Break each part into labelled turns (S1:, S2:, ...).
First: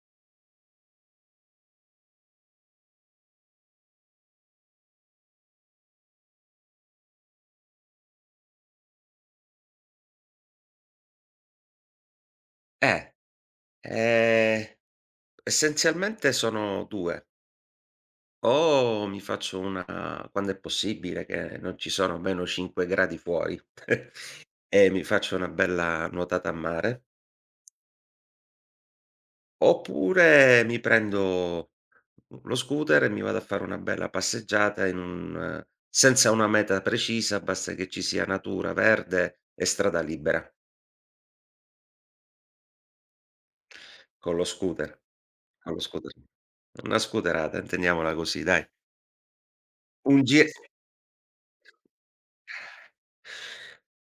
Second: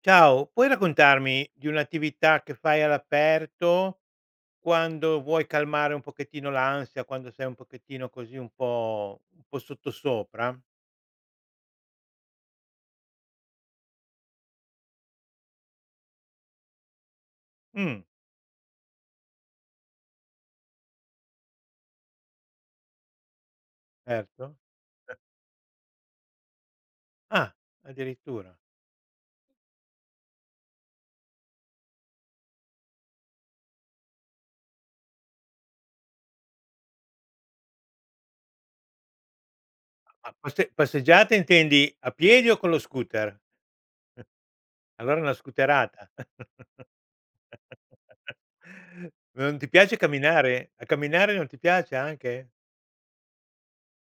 S1: Ciao, puoi raccontarmi di un'attività che fai all'aperto quando vuoi calmare un pochettino l'ansia, quando sei un pochettino così un po' sottosopra?
S2: Eh, ehm, essenzialmente sono 2:
S1: Mh,
S2: o mi faccio una quando è possibile che non ci sono meno 5 gradi fuori,
S1: certo.
S2: e mi faccio una bella nuotata a mare,
S1: Ah, addirittura.
S2: oppure mi prendo lo scooter e mi vado a fare una bella passeggiata in un senza una meta precisa, basta che ci sia natura, verde e strada
S1: Ma
S2: libera
S1: passeggiata intendi a piedi o con lo scooter?
S2: con lo scooter.
S1: Allora una
S2: con lo
S1: scooterata.
S2: scooter. Una scooterata intendiamola così, dai.
S1: Non ti piace
S2: Un gi
S1: camminare? A camminare non ti piace anche?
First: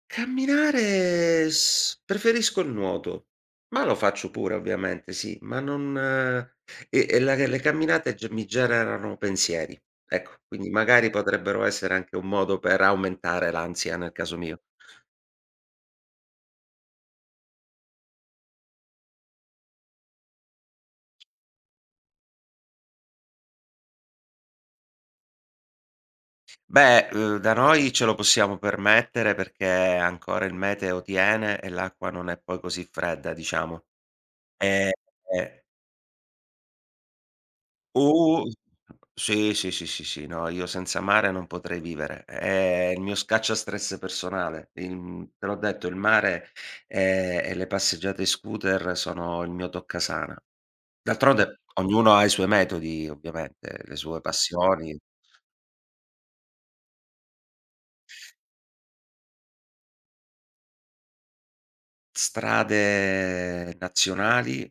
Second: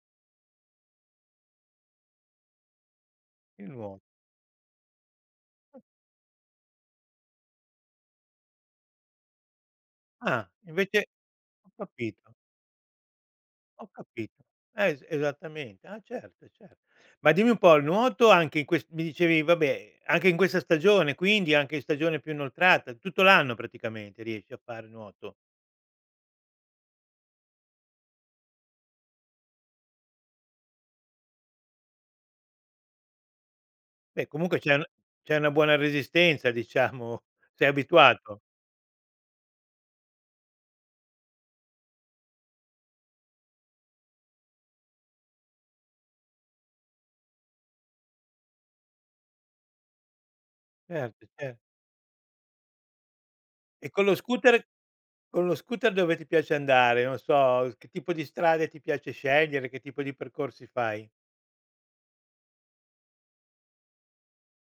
S2: Camminare s Preferisco il nuoto,
S1: Il
S2: ma lo
S1: nuo
S2: faccio pure ovviamente, sì, ma non la le camminate ge mi generano pensieri, ecco,
S1: Ah,
S2: quindi
S1: invece
S2: magari potrebbero
S1: ho
S2: essere anche un
S1: capito.
S2: modo per aumentare
S1: Ho
S2: l'ansia nel caso
S1: capito.
S2: mio.
S1: Es Esattamente. Ah certo, cer Ma dimmi un po', il nuoto anche in ques mi dicevi, vabbè, anche in questa stagione, quindi anche in stagione più inoltrata, tutto l'anno praticamente riesci a fare nuoto.
S2: Beh, da noi ce lo possiamo permettere perché ancora il meteo tiene e l'acqua non è poi così fredda, diciamo.
S1: Beh, comunque
S2: Ehm
S1: c'è una buona resistenza, diciamo, sei abituato.
S2: Uh, sì, sì, sì, sì, sì, no, io senza mare non potrei vivere. È il mio scacciastress personale. Il Te l'ho detto, il mare, e le passeggiate in scooter sono il mio toccasana. Mh.
S1: Certo, cer
S2: D'altronde ognuno ha i suoi metodi ovviamente,
S1: E
S2: le
S1: con lo
S2: sue, mh,
S1: scooter
S2: passioni.
S1: con lo scooter dove ti piace andare? Non so, che tipo di strade ti piace scegliere, che tipo di percorsi fai?
S2: Strade nazionali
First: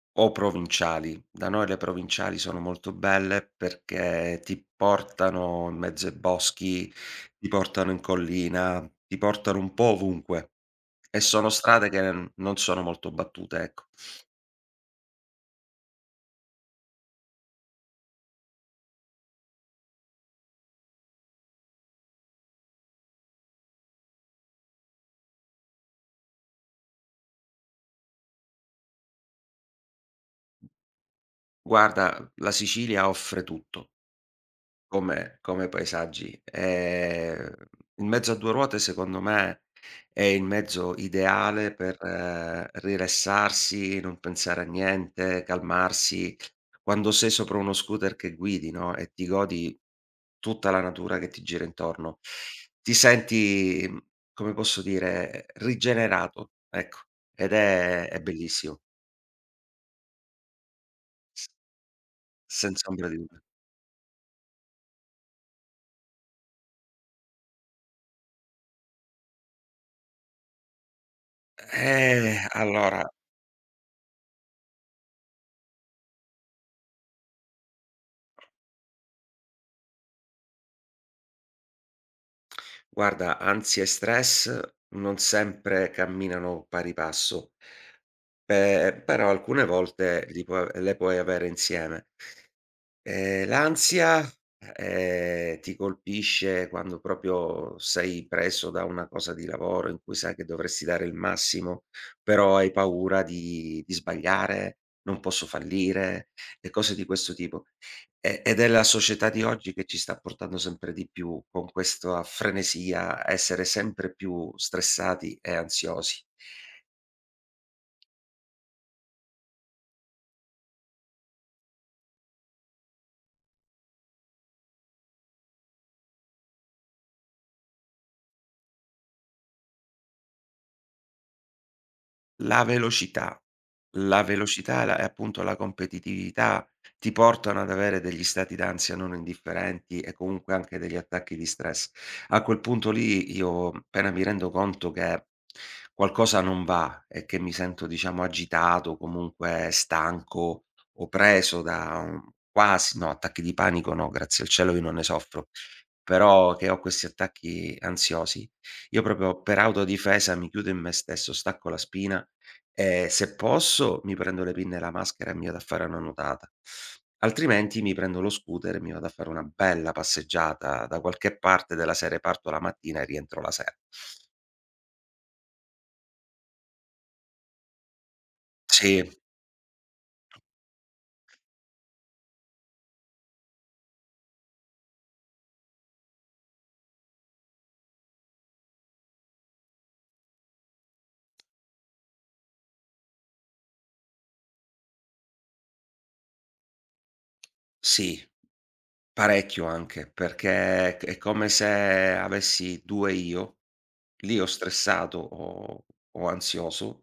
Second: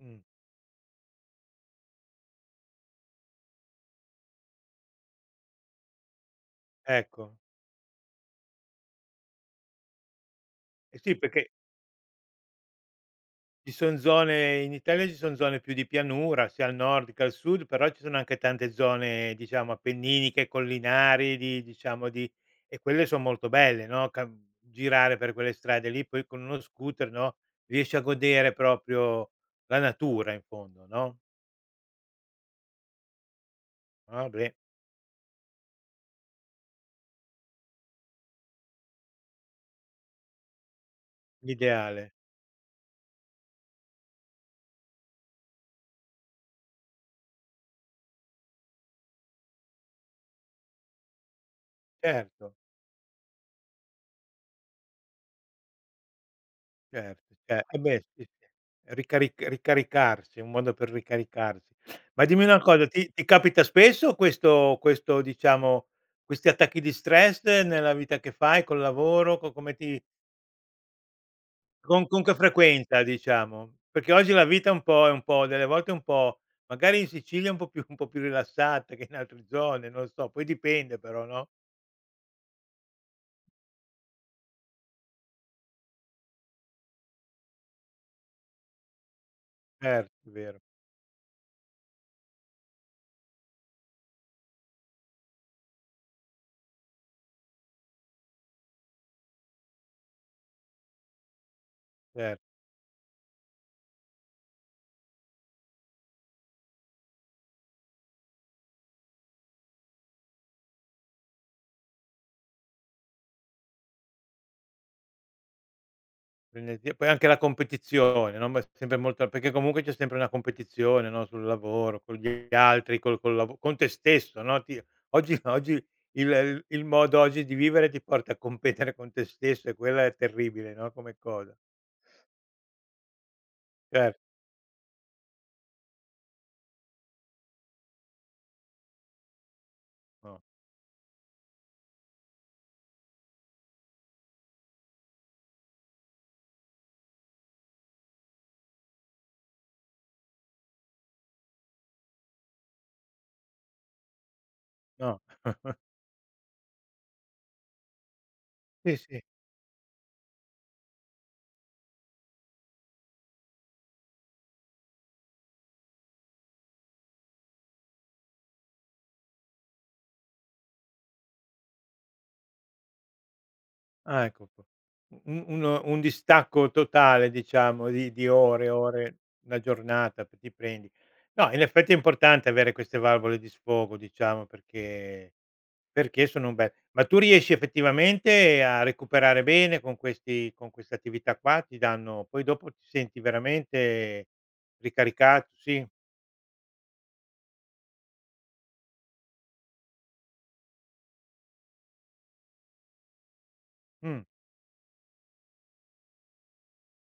S1: Mh,
S2: o provinciali. Da noi le provinciali sono molto belle perché ti portano in mezzo ai boschi,
S1: ecco.
S2: ti portano in collina, ti portano un po' ovunque
S1: Eh sì,
S2: e sono
S1: perché
S2: strade che non sono molto battute, ecco.
S1: Ci son zone più di pianura, sia al nord che al sud, però ci sono anche tante zone, diciamo, appenniniche, collinari, di. E quelle son molto belle, no, cam girare per quelle strade lì, poi con uno scooter, no, riesci a godere proprio la natura in fondo, no.
S2: Guarda, la Sicilia offre tutto.
S1: Ah beh,
S2: Come paesaggi. Il mezzo a 2 ruote secondo me è il mezzo ideale per
S1: l'ideale.
S2: rilassarsi, non pensare a niente, calmarsi. Quando sei sopra uno scooter che guidi, no, e ti godi tutta la natura che ti gira intorno,
S1: Certo.
S2: ti senti, come posso dire, rigenerato, ecco,
S1: Certo,
S2: ed
S1: ce eh beh,
S2: è
S1: sì, sì.
S2: bellissimo.
S1: Ricaricarsi, è un modo per
S2: S
S1: ricaricarsi. Ma dimmi una cosa,
S2: Senza ombra
S1: ti
S2: di
S1: ti
S2: dubbio.
S1: capita spesso questo questo diciamo questi attacchi di stress nella vita che fai, col lavoro, co come ti con che
S2: Eh,
S1: frequenza,
S2: allora
S1: diciamo? Perché oggi la vita è un po', delle volte è un po', magari in Sicilia è un po' più un po' più rilassata che in altre zone, non lo so, poi dipende, però, no?
S2: Guarda, ansia e stress non sempre camminano pari passo, pe però alcune
S1: Certo,
S2: volte
S1: è
S2: li
S1: vero,
S2: puoi, le puoi avere insieme. L'ansia, ti colpisce quando proprio sei preso da una cosa di lavoro in cui sai che dovresti dare il massimo,
S1: cer
S2: però hai paura di sbagliare, "non posso fallire" e cose di questo tipo. Ed è la società di oggi che ci sta portando sempre di più con questa frenesia a essere sempre più stressati e ansiosi.
S1: Frenesia, poi anche la competizione, no, ma è sempre molto, perché comunque c'è sempre una competizione, no, sul lavoro, con gli altri, col col lav con te stesso, no, ti oggi oggi il modo oggi di vivere ti porta a competere con te stesso, e quella è terribile, no, come cosa.
S2: La velocità,
S1: Certo,
S2: la velocità e la e appunto la competitività ti portano ad avere degli stati d'ansia non indifferenti e
S1: no,
S2: comunque anche degli attacchi di stress. A quel punto lì, io appena mi rendo conto che qualcosa non va e che mi sento, diciamo, agitato, comunque stanco o preso da un quasi, no, attacchi di panico, no, grazie al cielo io non ne
S1: no.
S2: soffro, però che ho questi attacchi ansiosi,
S1: Sì,
S2: io
S1: sì.
S2: proprio per autodifesa mi chiudo in me stesso, stacco la spina. Se posso mi prendo le pinne e la maschera e mi vado a fare una nuotata, altrimenti mi prendo lo scooter e mi vado a fare una bella passeggiata da qualche parte, della serie: parto la mattina e rientro la sera.
S1: Ah, ecco qua. U un uno un distacco totale, diciamo, di ore,
S2: Sì,
S1: ore, una giornata p ti prendi. No, in effetti è importante avere queste valvole di sfogo, diciamo, perché sono un bel ma tu riesci effettivamente a recuperare bene con questi con queste attività qua? Ti danno, poi dopo ti senti veramente ricaricato, sì?
S2: sì, parecchio anche, perché è come se avessi 2 io:
S1: Mh,
S2: l'io stressato o ansioso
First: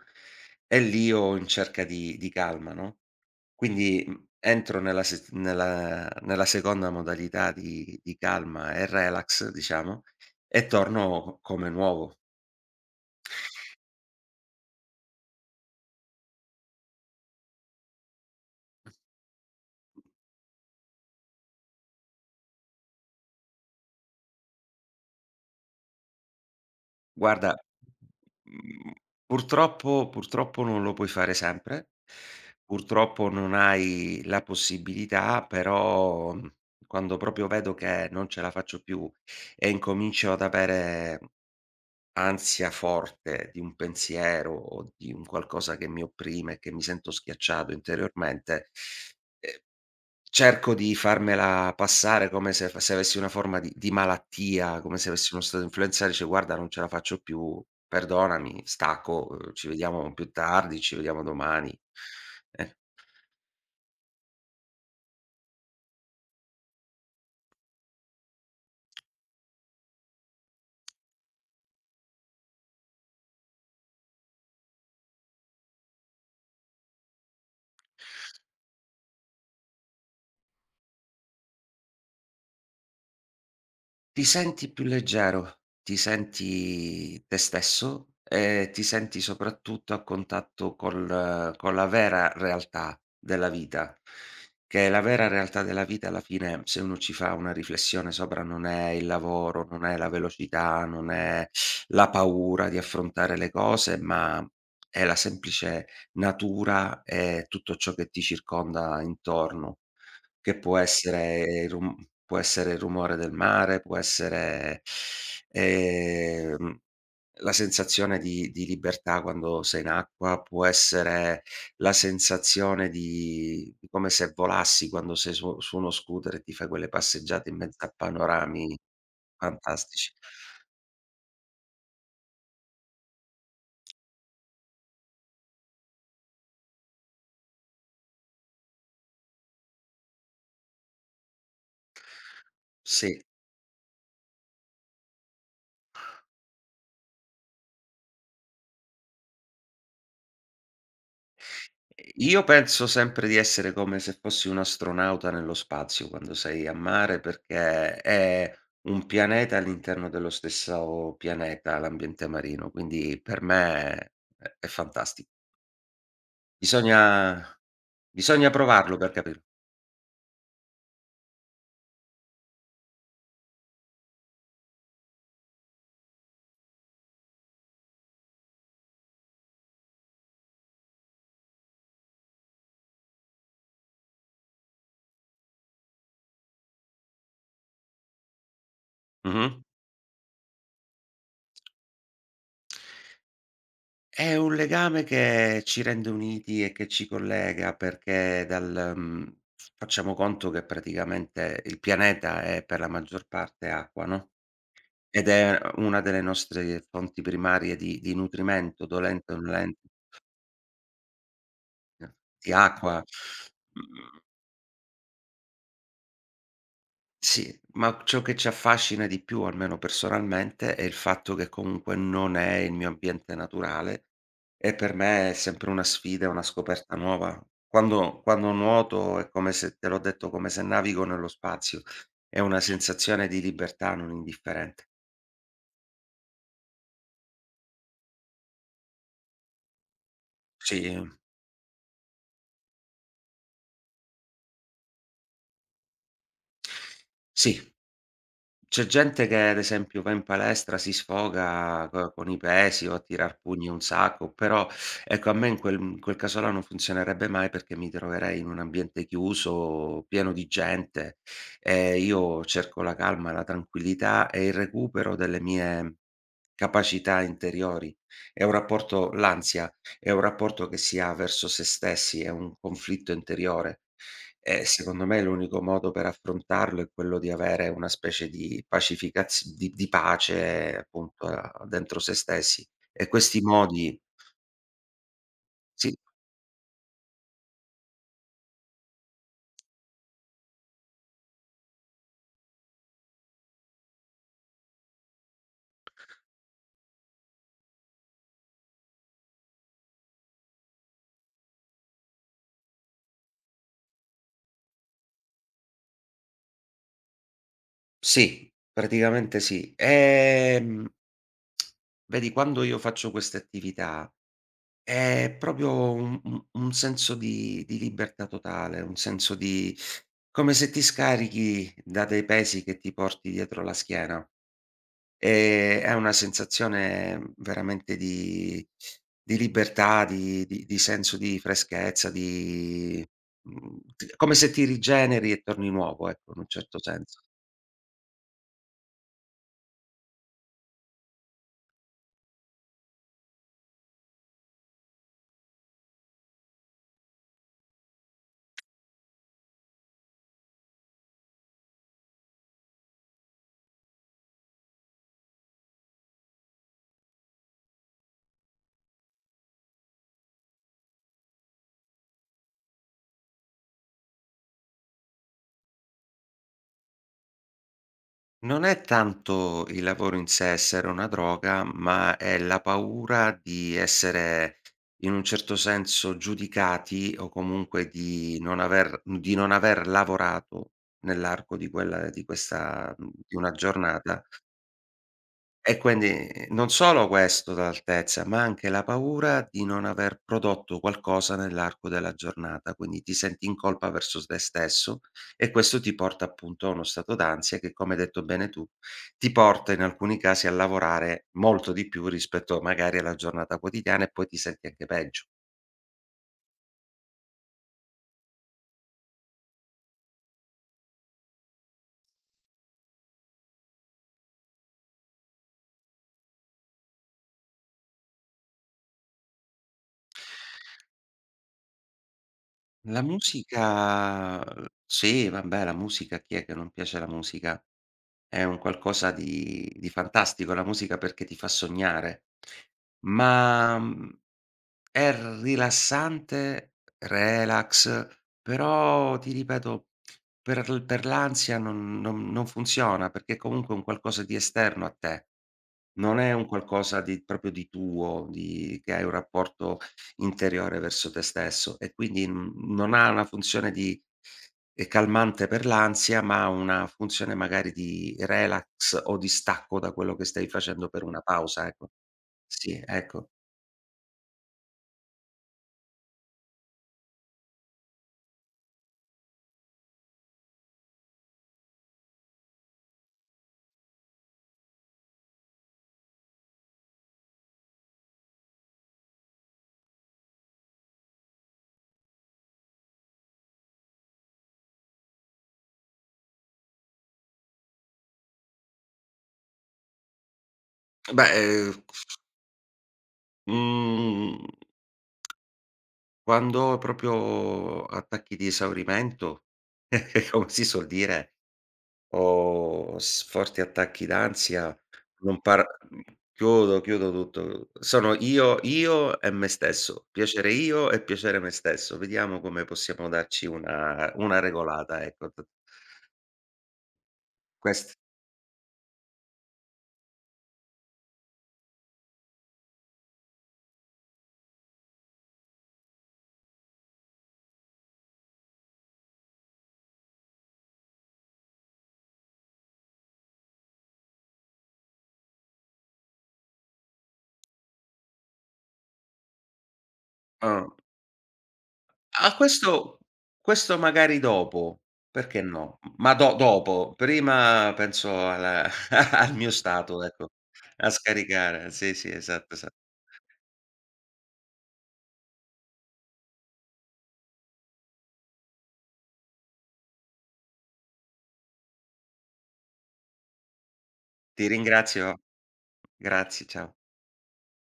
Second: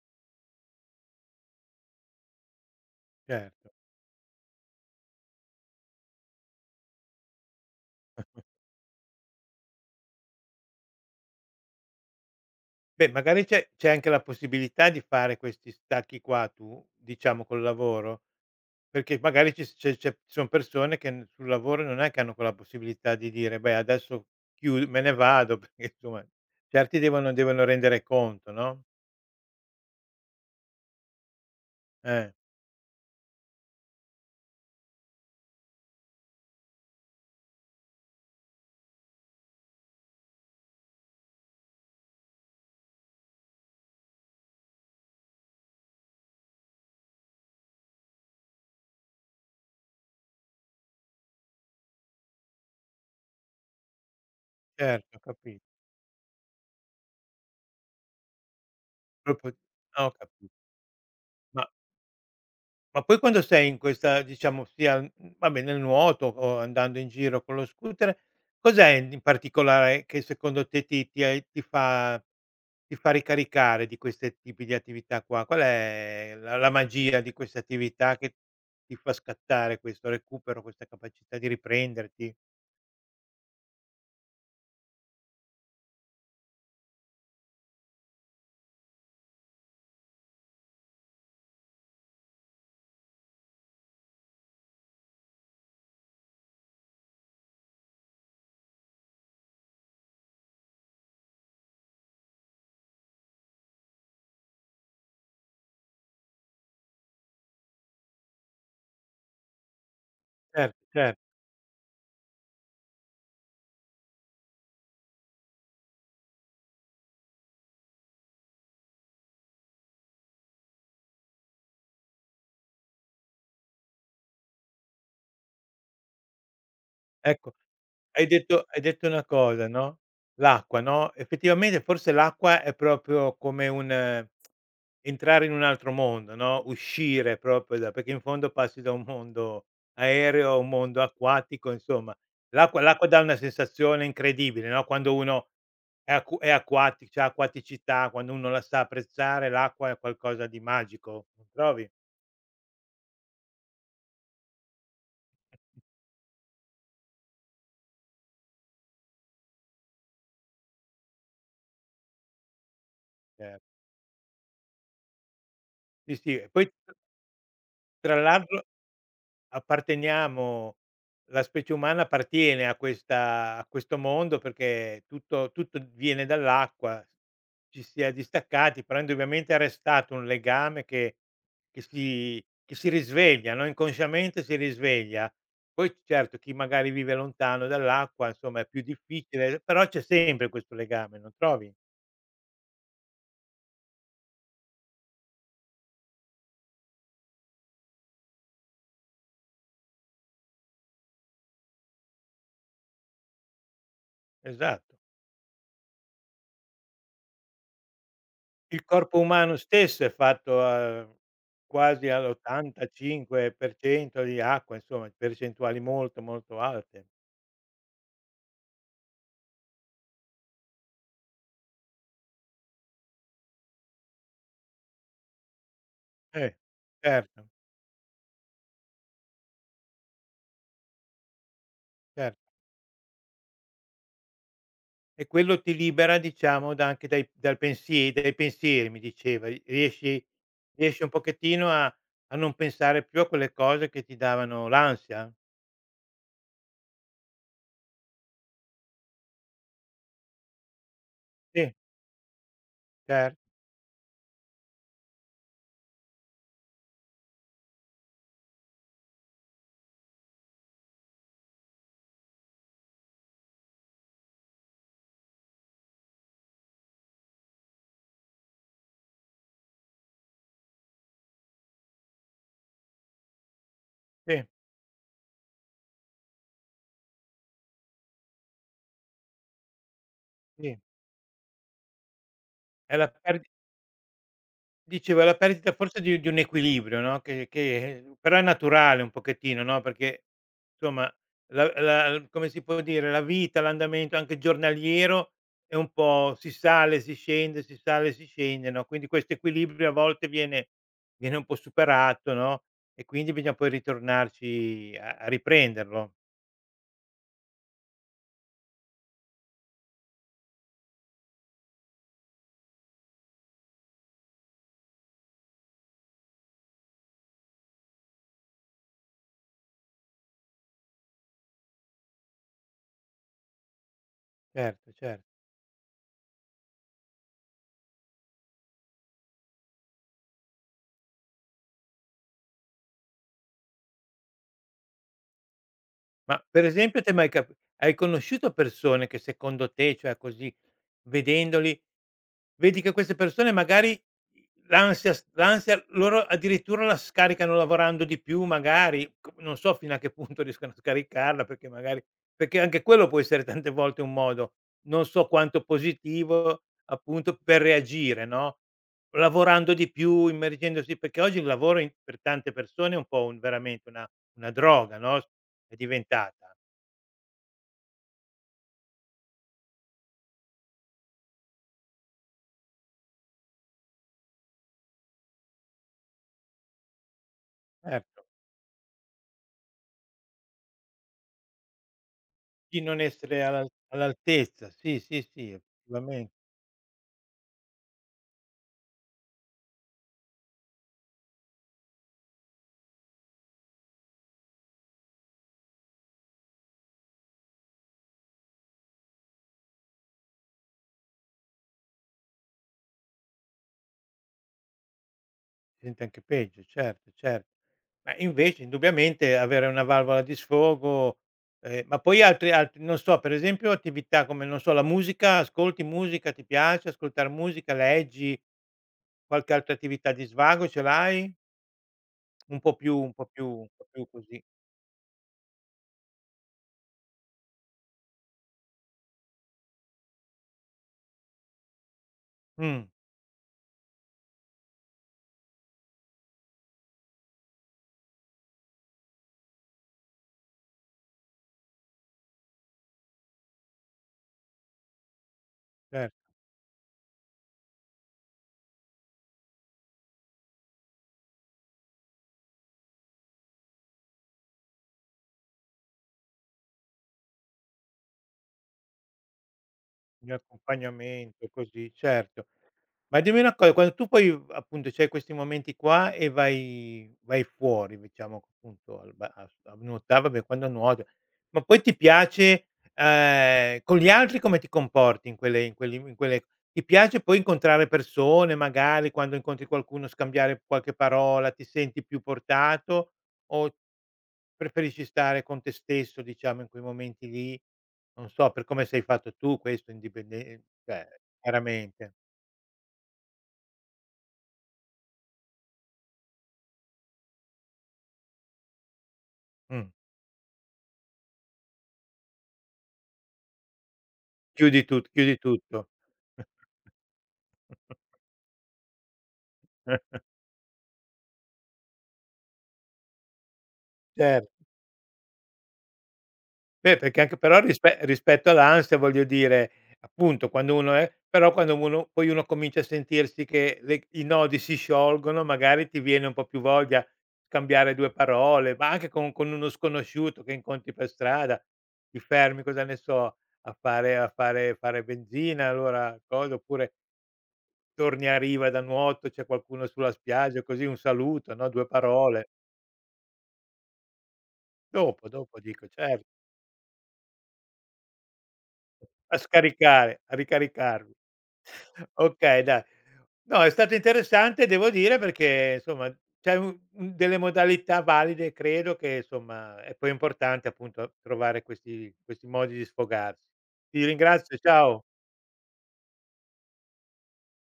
S2: e l'io in cerca di calma, no?
S1: certo.
S2: Quindi, entro nella se nella nella seconda modalità di calma e relax, diciamo, e torno come nuovo.
S1: Beh, magari c'è anche la possibilità di fare questi stacchi qua tu, diciamo, col lavoro? Perché magari ci s c'è c'è son persone che n sul lavoro non è che hanno quella possibilità di dire: "Beh, adesso chiu me ne vado", perché, insomma, certi devono
S2: Guarda,
S1: devono rendere conto, no?
S2: mhmm, purtroppo non lo puoi fare sempre,
S1: Eh,
S2: purtroppo non hai la possibilità, però, quando proprio vedo che non ce la faccio più e incomincio ad avere ansia forte di un pensiero o di un qualcosa che mi opprime, che mi sento schiacciato interiormente, ehm, cerco di farmela passare come se avessi una forma di malattia, come se
S1: certo, ho
S2: avessi uno
S1: capi
S2: stato influenzale, dice: "guarda, non ce la faccio più, perdonami, stacco,
S1: proprio
S2: ci
S1: ah, ho
S2: vediamo più
S1: capi
S2: tardi, ci vediamo
S1: ma
S2: domani." Eh.
S1: ma poi quando sei in questa, diciamo, sia, vabbè, nel nuoto o andando in giro con lo scooter, cos'è in particolare che secondo te ti fa ricaricare di queste tipi di attività qua? Qual è la magia di queste attività che ti fa scattare questo recupero, questa capacità di riprenderti?
S2: Ti senti più leggero, ti senti te stesso e ti senti soprattutto a contatto col con la vera realtà della vita, che la vera realtà della vita alla fine, se uno ci fa una riflessione sopra, non è il lavoro, non è la velocità, non è la paura di affrontare le cose, ma è la semplice natura e tutto ciò che ti circonda intorno. Che
S1: Certo,
S2: può
S1: cer
S2: essere il rum Può essere il rumore del mare, può essere, ehm, la sensazione di libertà quando sei in acqua, può essere la sensazione di come se volassi quando sei su uno scooter e ti fai quelle passeggiate
S1: Ecco,
S2: in mezzo a
S1: hai detto
S2: panorami
S1: hai detto una cosa, no,
S2: fantastici.
S1: l'acqua, no, effettivamente forse l'acqua è proprio come un entrare in un altro mondo, no, uscire proprio da, perché in fondo passi da un mondo aereo a un mondo acquatico, insomma. L'acqua
S2: Sì.
S1: dà una sensazione incredibile, no, quando uno è acqu è acquati c'ha acquaticità, quando uno la sa apprezzare l'acqua è qualcosa di magico, non trovi?
S2: Io penso sempre di essere come se fossi un astronauta nello spazio quando sei a mare, perché è un pianeta all'interno dello stesso pianeta, l'ambiente marino, quindi per
S1: Eh,
S2: me è fantastico.
S1: sì, sì. E poi t
S2: Bisogna
S1: tra
S2: bisogna
S1: l'altro,
S2: provarlo per capirlo.
S1: apparteniamo la specie umana appartiene a questa a questo mondo, perché tutto viene dall'acqua, ci si è distaccati, però indubbiamente è restato un legame che si risveglia, no, inconsciamente si risveglia. Poi certo chi magari vive lontano dall'acqua, insomma, è più
S2: Mh-mh.
S1: difficile, però c'è sempre questo legame, non trovi?
S2: È un legame che ci rende uniti e che ci collega perché dal, facciamo conto che praticamente il pianeta è per la maggior parte acqua, no?
S1: Esatto.
S2: Ed è una delle nostre fonti primarie di
S1: Il
S2: nutrimento,
S1: corpo
S2: dolente o
S1: umano
S2: nolente,
S1: stesso è fatto a quasi
S2: eh, di acqua. Mhmm,
S1: all'85% di acqua, insomma, percentuali molto, molto alte.
S2: sì, ma ciò che ci affascina di più, almeno personalmente, è il fatto che comunque non è il mio ambiente naturale e per me è sempre una sfida, una
S1: Eh,
S2: scoperta nuova.
S1: certo,
S2: Quando nuoto è come se, te l'ho detto, come se navigo nello spazio.
S1: cer
S2: È una sensazione di libertà non indifferente.
S1: E quello ti libera, diciamo, da anche dai pensieri, mi dicevi. riesci
S2: Sì,
S1: riesci un pochettino a non pensare più a quelle cose che ti davano l'ansia?
S2: sì. C'è gente che ad esempio va in palestra, si
S1: Sì,
S2: sfoga co con i pesi o a
S1: cer
S2: tirar pugni un sacco, però ecco, a me in quel caso là non funzionerebbe mai perché mi troverei in un ambiente chiuso, pieno di gente, e io cerco la calma, la tranquillità e il recupero delle mie capacità interiori. È un rapporto L'ansia è un rapporto che si ha verso se stessi, è un conflitto interiore.
S1: sì,
S2: Secondo me l'unico modo per affrontarlo è quello di avere una specie di pacificaz di pace
S1: sì.
S2: appunto a dentro se stessi
S1: È
S2: e
S1: la
S2: questi
S1: per
S2: modi
S1: Dicevo, la perdita
S2: sì,
S1: forse di un equilibrio, no, che però è naturale un pochettino, no, perché, insomma, la la, come si può dire, la vita, l'andamento anche giornaliero è un po', si sale, si scende, si sale, si scende, no, quindi questo equilibrio a volte viene un po' superato, no, e quindi bisogna poi ritornarci a riprenderlo.
S2: sì, praticamente sì. Vedi, quando io faccio queste attività è proprio un senso di libertà totale, un senso di come se ti scarichi da dei pesi che ti porti dietro la schiena.
S1: Certo, cer
S2: È una sensazione veramente di libertà, di senso di freschezza, di, mhmm, t come se ti rigeneri e torni nuovo, ecco, in
S1: Ma
S2: un
S1: per
S2: certo
S1: esempio ti è
S2: senso.
S1: mai cap hai conosciuto persone che secondo te, cioè così, vedendoli, vedi che queste persone magari l'ansia loro addirittura la scaricano lavorando di più, magari, c non so fino a che punto riescono a scaricarla, perché anche quello può essere tante volte un modo, non so quanto positivo, appunto, per reagire, no, lavorando di più, immergendosi, perché oggi il lavoro in per tante persone è un po' un veramente una droga, no? È diventata,
S2: Non è tanto il lavoro in sé essere una droga, ma è la paura di essere in un certo senso giudicati o comunque
S1: certo.
S2: di non aver lavorato nell'arco di
S1: Di
S2: questa,
S1: non
S2: di
S1: essere
S2: una giornata.
S1: all'altezza, sì, sì, sì,
S2: E
S1: effettivamente,
S2: quindi non solo questo l'altezza, ma anche la paura di non aver prodotto qualcosa nell'arco della giornata, quindi ti senti in colpa verso s te stesso e questo ti porta appunto a uno stato d'ansia che, come hai detto bene tu, ti porta in alcuni casi a lavorare molto di più rispetto magari alla giornata quotidiana e poi ti senti anche peggio.
S1: si sente anche peggio, certo, cer Ma invece indubbiamente avere una valvola di sfogo, ma poi altri, non so, per esempio attività come, non so, la musica, ascolti musica, ti piace ascoltar musica, leggi, qualche altra attività di svago ce l'hai? Un po' più,
S2: La
S1: un po' più, un po' più così.
S2: musica, sì, vabbè, la musica a chi è che non piace la musica? È un qualcosa di fantastico la musica perché ti fa sognare,
S1: Mh,
S2: ma, è rilassante, relax, però ti ripeto, per l'ansia non funziona, perché comunque è un qualcosa di esterno a te. Non
S1: certo,
S2: è un qualcosa di proprio di tuo, di che hai un rapporto interiore verso te stesso e quindi, non ha una funzione di, è calmante per l'ansia, ma ha una funzione magari di relax o di stacco da quello che
S1: di
S2: stai facendo per una
S1: accompagnamento
S2: pausa, ecco.
S1: così, certo.
S2: Sì,
S1: Ma
S2: ecco.
S1: dimmi una cosa, quando tu poi appunto c'hai questi momenti qua e vai fuori, diciamo, appunto al ba a a nuotare, vabbè, quando nuoti, ma poi ti piace, con gli altri come ti comporti in quelle, ti piace poi incontrare persone magari, quando incontri qualcuno, scambiare qualche parola, ti senti più portato o preferisci stare con te stesso, diciamo, in quei momenti lì? Non so, per come sei fatto tu questo indipende cioè,
S2: Beh,
S1: chiaramente.
S2: mhmm, quando proprio attacchi di esaurimento,
S1: Mh.
S2: come si suol dire, ho s forti attacchi d'ansia,
S1: Chiudi
S2: non par
S1: tutto.
S2: mhmm, chiudo, chiudo tutto. Sono io e me stesso, piacere io e piacere me stesso. Vediamo come possiamo darci una
S1: Cer
S2: regolata, ecco. T
S1: Beh, perché anche, però,
S2: quest
S1: rispetto all'ansia, voglio dire, appunto, quando uno è però quando uno poi uno comincia a sentirsi che le i nodi si sciolgono, magari ti viene un po' più voglia scambiare due parole, ma anche con uno sconosciuto che incontri per strada, ti fermi, cosa ne so, a fare, fare benzina, allora cosa, oppure torni a riva da nuoto, c'è qualcuno sulla spiaggia,
S2: uhm,
S1: così un saluto, no, due
S2: ah,
S1: parole.
S2: questo magari dopo,
S1: Dopo,
S2: perché
S1: dopo
S2: no?
S1: dico,
S2: Ma
S1: cer
S2: do dopo, prima penso alla, al
S1: A
S2: mio stato,
S1: scaricare,
S2: ecco,
S1: a
S2: a
S1: ricaricarmi.
S2: scaricare. Sì, sì, esatto,
S1: Okay,
S2: esa
S1: dai. No, è stato interessante, devo dire, perché, insomma, c'è un delle modalità valide, credo, che, insomma, è poi importante, appunto, trovare questi modi di sfogarsi. Ti
S2: ti
S1: ringrazio, ciao.
S2: ringrazio. Grazie, ciao.